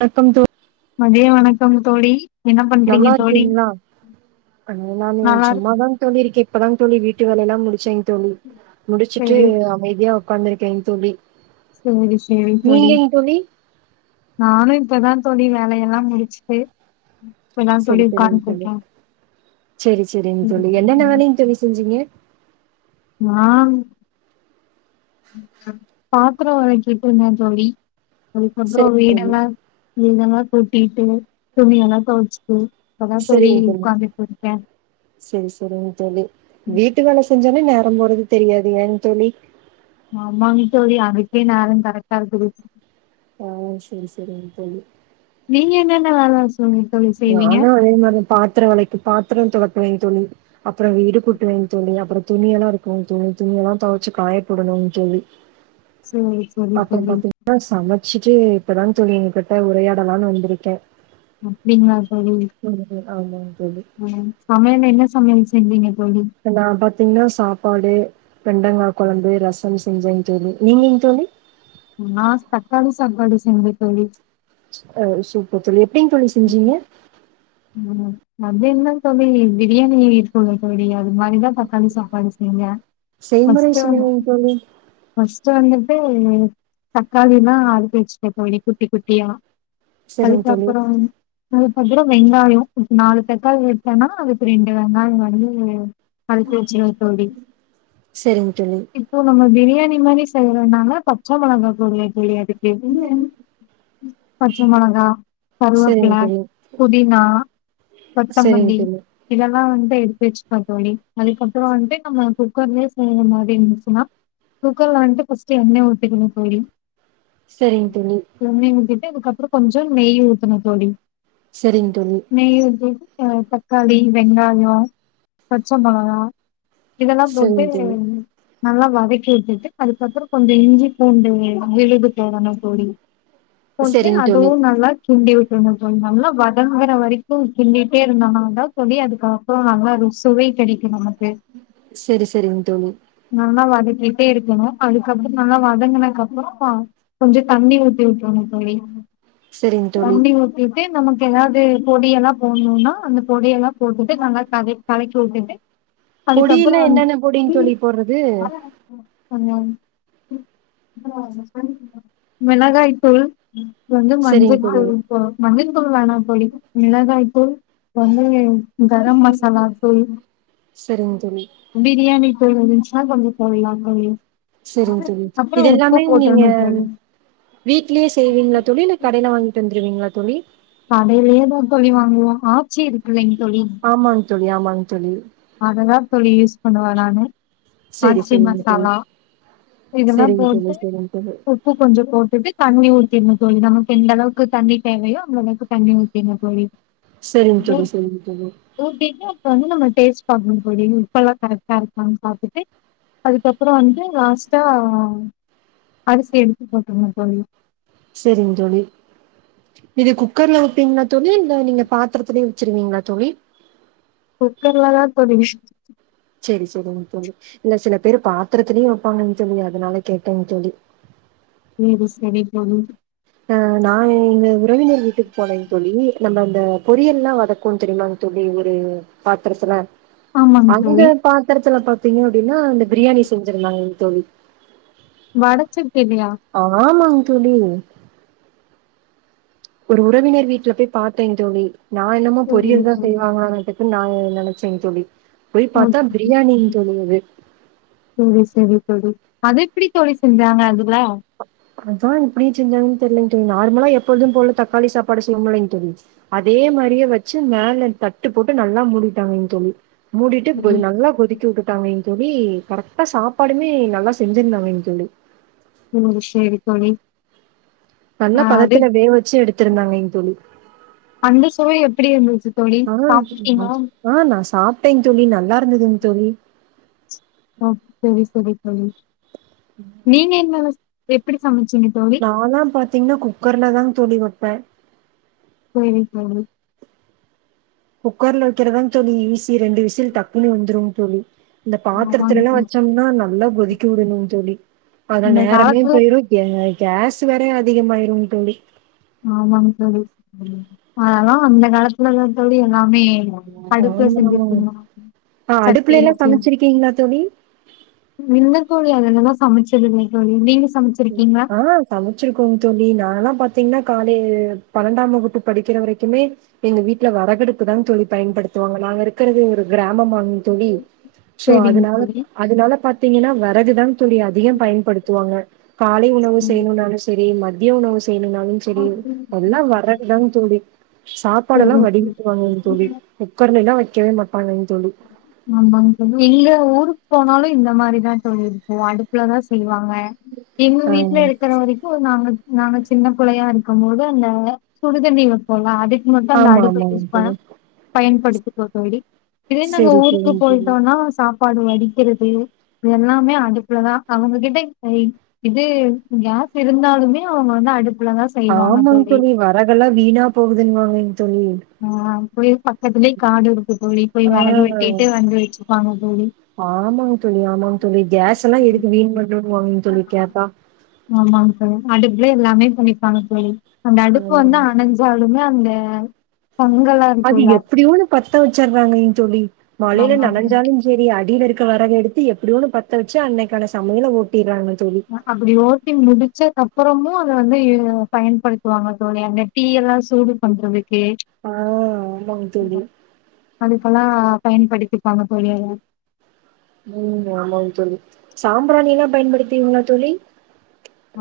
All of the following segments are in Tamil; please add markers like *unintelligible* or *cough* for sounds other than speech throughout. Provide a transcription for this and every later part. வணக்கம் தோ மதிய வணக்கம் தோழி என்ன பண்றீங்க நல்லா தோழி இருக்கங்களா அ நானு நல்லா இருக் சும்மாதாங்க தோலி இருக்கேன் இப்பதா தோலி வீட்டு வீட்டு வேலை எல்லாம் முடிச்சங்க தோலி முடிச்சுட்டு அமைதியா உட்கார்ந்திருக்கிங் தோலி செரிசரி தோலி தோழி? நானும் இப்பதான் தோலி வேல எல்லாம் முடிச்சுட்டு இப்பதா சரி தோழி சரிங்க தோலி உட்கார்ந்துருக்கே சரி சரிங்க தோலி என்னென்ன வேலயுக தோலி செஞ்சீங்க பாத்திரம் வளக்கிட்டு இருந்தன் தோலி சரி அதுக்கப்புரம் வீடெல்ல வீடெல்ல கூட்டிட்டு துணியல்லாம் தொவச்சுட்டு இப்பத தோலி சரிங் தோழி. உக்காந்திட்டுர்கே சரி சரிங்க தோலி வீட்டு வேல செஞ்ச ன்ன நேரம் போறது தெரியாது ஏன் தோலி அமாங்க தோலி அதுக்கே நேரம் கரக்ட ஓ சரி சரிங்க தோலி நீங்க என்னென்ன வேல தோழி ந செய்வீங்க தான் அதே மாதிரி பாத்திரம் வெளக்கி பாத்திரம் தொலக் *unintelligible* தோலி அப்புறம் வீடு குட்டுவேன்னு தோழி அப்புறம் துணியெல்லாம் இருக்குங்க துணி துணியெ எல்லா துவைச்சு காயப்படணும்னு தோழி சரி சரி பாத்ரம் தோழி பாத்தின சமைச்சு சு இப்பதான் தோழி உங்கிட்ட உரையாடலாம்னு வந்திருக்கேன் உம் அப்படிங்களா தோழி ஆமா உம் சமையல் என்ன சமையல் இல்லிங்க எல்லா பாத் தீங்கான சாப்பாடு பெண்டங்கா குழம்பு ரசம் செஞ்ச நா தச்காளி தக்காளி செஞ்சே தோழி அஹ சூப்பர் தோழி எப்படிங் தோழி செஞ்சீங்க உம் மதியான தோழி பிரியாணி இருக்குல்ல தோழி அது மாதிரிதான் தக்காளி சாப்பாடு செய்ங்க செய்முறை ஃபஸ்ட் வந் சொல்லுங்கங்க தோழி. ஃபஸ் ச வந்துட்டு தக்காளி எல்லாம் அறிஞ்சி வச்சுடுவே தோழி குட்டி குட்டியா சரிங்க தோழி. அதுக்கப்புறம் *unintelligible* அப்பறே வெங்காயம் நாலு தக்காளி வெட்டேன்னா அதுக்கு ரெண்டு வெங்காயம் வந்து அறிஞ்சி வச்சிடுவே தோழி சேரிங்க தோழி இப்போ நம்ம பிரியாணி மாரி செய்ற நாங்க பச்சை மொளகா *unintelligible* *unintelligible* பச்ச மொளகா கருவேப்பில சேரிங்க தோழி புதினா சரிங்க கொத்தமல்லி தோழி. இதெல்லாம் லாம் வந்துட்டு எடுத்து வச்சுக்கா தோழி அதுக்கப்புறம் வந்துட்டு நம்ம குக்கர்லயே செய்யற மாதிரி இருந்துச்சுன்னா குக்கர்ல வந்துட்டுஸ் பஸ்ட் எண்ணெய் ஊட்டுக்கணும் தோழி சேரிங்க தோழி அதுக்கப்புறம் கொஞ்சம் நெய் ஊத்தனும் தோழி சரிங்க தோழி ஆஹ தக்காளி வெங்காயம் பச்ச மொளகா இதெல்லாம் போட்டு சரிங்க தோழி. நல்லா வதக்கி விட்டுட்டு அதுக்கப்புறம் கொஞ்சம் இஞ்சி பூண்டு விழுது போடணும் தோழி போட்டு சரிங்க தோழி. அதுவும் நல்ல கிண்டி விட்டோன தோழி ந நல்லா வதங்கற வரைக் கும் கிண்டிகிட்டே இருந்தோம்னா தான் தோழி அதுக்கப்புறம் நல்லா ரு சுவை கிடைக்கும் நமக் சேரி சேரிங்க தோழி கிட்டே இருக்கணும் அதுக்கப்புறம் நல்லா வதங்கிருக்கனும் அப்புறம் கொஞ்சம் தண்ணி ஊத்தி விட்டணும் தோழி செரிங்க தோழி ட்ரு நமக்கு ஏதாவது பொடிய எல்லாம் போடணும்னா அந்த பொடிய எல்லா போட்டுது நாங்க க கலைக்கி விட்டுது பொடியல்லாம் என்னென்ன பொடிங் தோழி போடுறது கொஞ்சம் மிளகாய் தூள் வந்து சரிங்க தோழி. மஞ்தூள் பே மஞ்சத்தூள் வேணும் தோழி மிளகாய்தூள் வந்து கரம் மசாலாதூள் சரிங்க தோழி. பிரியாணி இருந்துச்சுன்னா கொஞ்சம் போடலாம் தோழி சேரிங்க தோழி அப்றோ உப்பு இததுெல்லாமே நீங்க போட்றனு தோழி வீட்லயே செய்வீங்களா தோழி இல்ல கடையில வாங்கிட்டு வந்துருவீங்களா தோழி கடையிலயே தான் தோழி வாங்குவோம் ஆச்சி இருக்குல்லைங்க ஆமாங் தோழி ஆமாங் தோழி அததான் தோழி யூஸ் பண்ணுவேன் நானு செரி ஆச்சி செரிங்க தோழி மசாலா இதெல்லாம் செரிங்க தோழி போட்டு செரிங்க தோழி உப்பு கொஞ்சம் போட்டுட்டு தண்ணி தண்ணி ஊத்தினு தோழி நமக்கு எந்தளவுக்கு தண்ணி தேவையோ அளவுக்கு தண்ணி ஊத்தினு தோழி சேரிங்க தோழி சேரிங்க தோழி இப்பா வந்து நம்ம டேஸ்ட் பாக்கும்போது உப்பல்லாம் கரெக்டா இருக்குத பாத்துட்டு அதுக்கப்புறம் வன்டு ராஸ் ஆஹ் அரிசி எடுத்து போட்டறனும் தோழி சேரிங்க தோழி இது குக்கர்ல வப்பீங்களா தோழி இல்ல நீங்க பாத்திரத்துலயே வச்சிருவீங்களா தோழி குக்கர்லதான் தோழி விஸ் சோரி சோரிங்கு தோழி இல்ல சில பேரு பாத்திரத்துலேயும் வைப்பாங்கன்னு தோழி அதனால கேட்டேன்னு தோழி சேரி சேரி தோழி அஹ் நா எங்க உறவினர் வீட்டுக்கு போனேங் தோழி நம்ம அந்த பொரியல் எல்லாம் வதக்குவாம் தெரியுமா தோழி ஒரு பாத்திரத்துல ஆமாங் தோழி அங்க பாத்திரத்துல பா பாத்தீங்கன்னா அப்பிடனா அந்த பிரியாணி செஞ்சிருந்தாங் தோழி வடச்சட் ஆமங் தோழி ஒரு உறவினர் வீட்ல போய் பாத்தே தோழி நா என்னமோ சேரிங்க பொரியல் தா தோழி செய்வாங்களானாட்டுக்கு நாங்க நெனச்சேங் தோழி போய் பாத்தா ஓகே பிரியாணிங் தோழி அது சேரி சேரி தோழி அது எப்டி தோழி செஞ்சாங்க அது அதா எப்டி செஞ்சாங்க தெரிலைங்க தோழி நார்மலா எப்பொழுதும் போல தக்காளி சாப்பாடு செய்வோமில்லெங் தோழி அதே மாரியே வச்சு மேல தட்டு போட்டு நல்லா மூடிட்டாங்க தோழி மூடிட்டு நல்லா கொதிக்க உட்டுட்டாங்க இங் தோழி கரெக்டா சாப்பாடுமே நல்லா செஞ்சிருந்தாங்கைங் தோழி உம் சேரி தோழி நல்ல ஆ அது பதத்துல வேக வச்சு எடுத் திருந்தாங்கைங் தோழி அந்த சுவை எப்டி இருந்துச்சு தோழி சாப்ட்ருகீங்களா ட்டேன் தோழி நல் லாருந்ததுங் தோழி ஆ செரி செரி தோழி நீங்க எங்கல எப்பிடி சமச் நா லா பாத் தீங்னா குக்கர்லதாங் தோழி வப்பே சேரி ‌தோழி குக்கர்ல வெக்கிறதாங் தோழி ஈசி ரெண்டு விசில் டக்குன்னு வெந்துருங் தோழி இந்த ஆமாங்க பாத்துரத்துலெல்லா தோழி வச்சம்னா நல்லா கொதிக்க விடணும் தோழி அதா இந்த நேரமே காலத்துல போயிரு கே கேஸ் வேற அதிகமாயிரும் தோழி ஆமாங்க தோழி அதல்லா அந்த காலத்துலதா தோழி எல்லா மே அடுப்புல ஆமா ஆமாங்க செஞ்சுட்ருந்தோ ஆ சட்டி அடுப்புலல்லா வச்சு சமைச்சிருக்கீங்களா தோழி இல்ல தோழி அதுலதா சமச்சதில்ல தோழி நீங்க சமைச்சிருக்கீங்களா ஆ சமச்சிருக்கோங் தோழி நாங்கல்லா பாத்தீங்னா காலே பன்னெண்டாம் வகுப்பு படிக்கிற வரைக்குமே எங்க வீட்ல வறகடுப்பு தாங் தோழி பயன்படுத்துவாங்க நாங்க இருக்குறது ஒரு கிராமமாங் தோழி சோ சரிங்க அதுனால தோழி அதுனால பாத் தீங்கன்னா வ அது தான் தோழி அதிகம் பயன்படுத்துவாங்க காலை உணவு செய்யணும்னாலும் சேரி ம தியும் உணவு செ செய்யணும்னாலும் சேரி அதல்லாம் வறதுதான்னு தோழி சாப்பாடுயெல்லாம் வடிக்கட்டு வாங்கங் தோழி குக்கார் எல்லாம் ஆமாங்க இல்ல ஊரு போனாலும் இந்த மாரி தான் தோழி இருக்கும் அடுப்புல தான் செய்வாங்க கா எங்க ஆ வீட்டுல இருக்கிற வரைக்கும் நாங்க நாங்க சின்ன புள்ளயா இருக்கும் போது அந்த சுடுதண்ணி வெப்பம்ல்ல அது மட்டும் அந்த ஆமா, அடுப்ப ஆமாங்க யூஸ் ப தோழி. பயன்படுத் ப்ப தோழி திடீர் நாங்க சரி, ஊருக்கு சரிங்க தோழி. போயிட்டோம்னா சாப் சப்பாடு வடிக்கிறது இத எல்லாமே அடுப்புலதான் அவுங்க கிட்ட அ இது கேஸ் இருந்தாலுமே அவுங்க வந்து அடுப் ஆமாங்க தோழி வெரகெல்லாம் வீணா போகுதுன்னுவாங்க தோழி ஆஹ் போய் பக்கத்துலயே காடு இருக்கு தோழி போய் ஆ வரகு வெட்டுட்டு வந்து வச்சுப்பாங்க தோழி ஆமாங்க தோழி, ஆமாங்க தோழி. கேஸ் எல்லாம் எதுக்கு வீண் பண்ணணும்னுவாங்கங்க தோழி கேட்டா. ஆமாம் தோழி அடுப்புல எல்லாமே பண்ணி ஆமாம் தோழி அந்த ஆ. அடுப்பு வந்து அனஞ்ச சாலுமே அந்த பொங்கலா அது இருக்குல்ல எப்படியோ ஒன்னு பத்த வச்சடுறாங்கங் தோழி மழையில ஆமாங்க நனைைஞ்சாலும் சேரி அடியில இருக்க வெரவ எடுத்து எப் எப்படியோ ஒன்னு பத்த வச்சு அன்னைக்கான சமையல ஓட்டிற்றாங்க ஆமா அப்படி ஓட்டிங் முடிச்ச கப் அப்புறமும் அத வந்து இவக பயன்படுத்துவாங்க தோழி அந்த டீ எல்லாம் சூடு பண்றது கே ஆ ஆமாங் தோழி. அது இப்பலாம் பயன்படுத்திப்பாங்க தோழி அத உம் ஆமாங்க தோழி சாம்பிரானில்லாம் பயன்படுத்துவீங்களா தோழி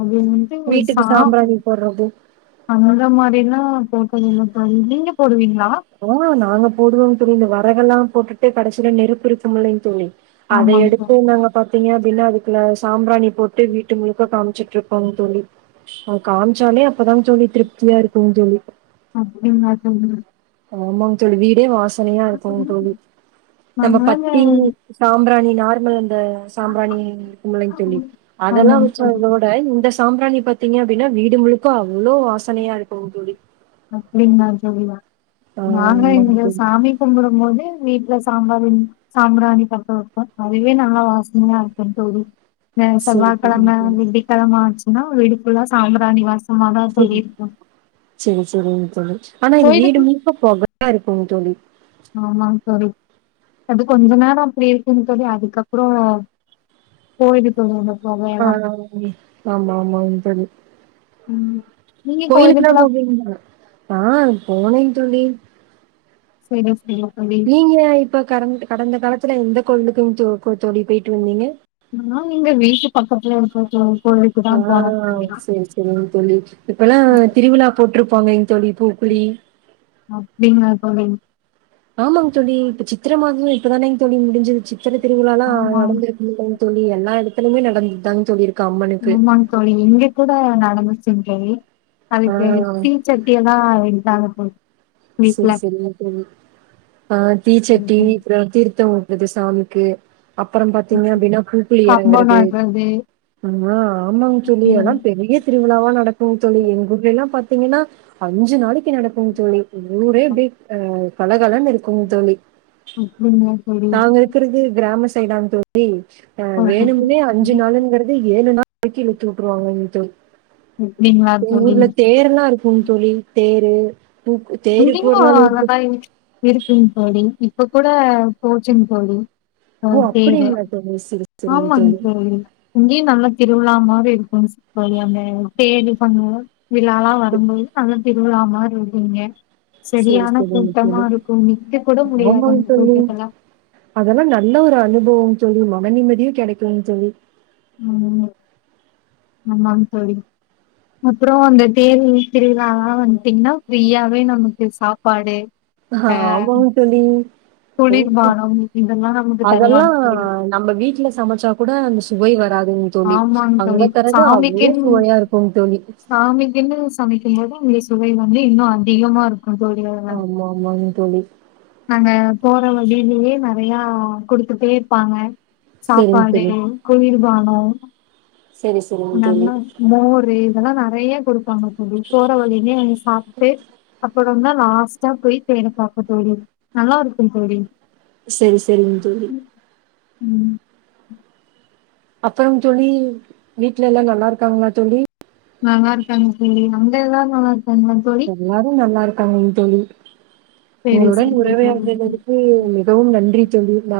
அது வந்து ஒரு வீட்டுக்கு சாப் சாம்பிராணி போட்றது. அந்த மாதிரிலாம் போட்டதுல்ல தோழி நீங்க போடுவீங்களா ஆஹ் நாங்க போடுவோம் தோழி இந்த வ விறகெல்லாம் போட்டுட்டு கடைசியில நெருப்பிருக்கும் இல்லங் தோழி அத ஆமாங்க எடுத்து தோழி நாங்க பா பாத்ங்க அப்படின்னு அதுக்குல சாம்ராணி போட்டு வீட்டு முழுக்க காமிச்சிட்டு இருப்போங் தோழி அது காமிச்சாலே அப்பதான் தோழி திருப்தியா இருக்கும் தோழி அப்படிங்ளா தோழி ஆமாங்க தோழி வீட் வாசனையா இருக்கும் தோழி நம்ம நாங்களாங்க பத்தி சாம்பிராணி நார்மல் அந்த சாம்பிராணி இருக்கும்லங்க தோழி அதெல்லாம் ஆமாங்க வச்ச தோழி அதோட இந்த சாம்பிராணி பாத்தீங்க அப்படின்னா வீடு முழுக்கக அவ்வளவோ வாசனையா இருக்கும் தோழி அப்படின் நான் சொல்வ ஆ நாங்க ஆமாங்க இங்க தோழி சாமி கும்பிடும் போது வீட்டு்ல சாம்பாரிணி சாம்பிராணி பத்த வைப்போம் அதுவே நல்ல வாசனையா இருக்கும் தோழி ந செவ்வா சரி சரிங்க கெழம வெள்ளி கெழம வீடு ஃபுல்லா சம்பராாணிவாசம் ஆமாங்க தோழி செரிங் ல்ல ஆனா இது வீடு கோயிலுக்கு முலுக்க பொகைய யா இருக்கோ தோழி ஆமாங்க தோழி அது கொஞ்சோ நேரம் அப்டி இருக்குன்னு தோழி அதுக்கப்பறோ போயிடும் தோழி பொகையெல்லா ஆஹ் ஆமா ஆமாங்க தோழி ம் நீங்க கோயிலுக்கு எல்லா கோயிலுக்குல்லா போவிங்கலா ஆஹ் போ ஆமாங்க தோழி *unintelligible* நீங்க இப்ப கடந்த கடந்த காலத்துல எந்த கோவிலுக்கு தோழி த்தோழி போயிட்டு வந்தீங்க நா எங்க வீட்டு பக்கத்துல இருக்க கோ கோயிலுக்குதா போனோ ஆஹ் தோழி செரி செரிங்க தோழி இப்பல்லா திருவிழா போட்டிருப்பாங்க தோழி பூக்குளி அப்டிங்களா தோழி ஆமாங்க தோழி இப்ப சித்திர மாதமே இப்பதானேங்க தோழி முடிஞ்சது பிரச்சன திருவிழாலா ஆமா நடந்திருக்கமல்ல தோழி எல்லா எடுத்து *unintelligible* ஆமாங்க தோழி இங்க கூட நடந் செரிங்க தோழி ஆ அதுக்கு தீசட்டி எல்லா எடுத்தா ஆம் செரி செரி தோழி ஆஹ் தீச்சட்டி அப்பறோ தீர்த்தொ இந்த சாமிக்கு அப்பறோ பாத்தீங்கன்னா வீனா பூக்குளி கம்போ இறங்குறது நட்றது ஆமா ஆமாங்க தோழி எல்லா அப்டிங்களா பெரிய திருவிழாவா நடக்குங்க தோழி எங்கூர்லலா பாத்தீங்கன்னா அஞ்சு நாளைக்கு நடக்கும்ங்க தோழி ஊரே அ பழகலன்னு இருக்கு தோழி தோழி நாங்க இருக்கிறது கிராம சைடா *unintelligible* அஹ் வேணுமுனே அஞ்சு நாளுங்கிறது ஏழு நாள் வரைக்கி இழுத்து விட்ருவாங்க அப்டிங்களா *unintelligible* தோழி எங்கூர்ல தேர்ல்லா இருக் கும் தோழி தேரு பூக் இங்கயு அதெல்லா இருக்குங் தோழி இப்ப கூட போச்சுங் தோழி ஆ ஓ தேரு அப்படிங்களா தோழி சரி சரிங்க ஆமாங் தோழி இங்கயு நல்லா திருவிழா மாரி *unintelligible* பண்ணுவோ விழாலா வரும்போது நல்ல திருவிழா மாரி இருக்கு இங்க செரி செரியான செரிங்க கூட்டமா தோழி நிக்க கூட முடியாது ஆமாங் அந்த தோழி கூட்டத்துல அதெல்லா நல்ல ஒரு அனுபவோ தோழி மனநிம்மதியு கெடைக்குங் தோழி உம் ஆமாங் தோழி அப்றோ அந்த தேரு திருவிழால வந்துட்டீங்கனா ஃப்ரீயாவே நமக்கு சாப்பாடு அஹ ஆமாங் தோழி தூக்கம் குளிர்பானம் இதெல்லா நமக்கு அதெல்லா தருவாங்க தோழி நம்ம வீட்ல சமைச்சா கூட அந்த சுவை வராதுங் தோழி அங்க தர சாமிக்கின் சாமிக்கின்னு சமை க்கிறதனாலதா சுவை வந்து இன்னு அதிகமா இருக் கு தோழி அதுல ஆமா ஆமாங்க தோழி நானு போற வழிலயே நெறையா குடுத்துட்டே இருப்பாங்க சரிங்க சாப்பாடு தோழி குளிர்பா னோ செரி ப்ப செரிங்க தோழி நல்லா மோரு இதல்லா நெறைய குடுப்பாங்க அப்டி போற வழிலேயே நின்னு சாப் ட்டு அப்பறந்தா லாஸ்ட்டா போய் தேர பாப்போ தோழி நல்லா இருக்கு தோழி செரி செரிங் தோழி உம் அப்புறங் தோழி வீட்லல்லா நல்லா இருக்காங்களா தோழி நல்லா இருக்காங்க தோழி அங்கெல்லா நல்லா இருக் எல்லாரு நல்லா இருக் காங்க தோழி சேரி உங்களுடன் சேரி தோழி உரையாடியதுக்கு மிகவும் நன்றி தோழி மறு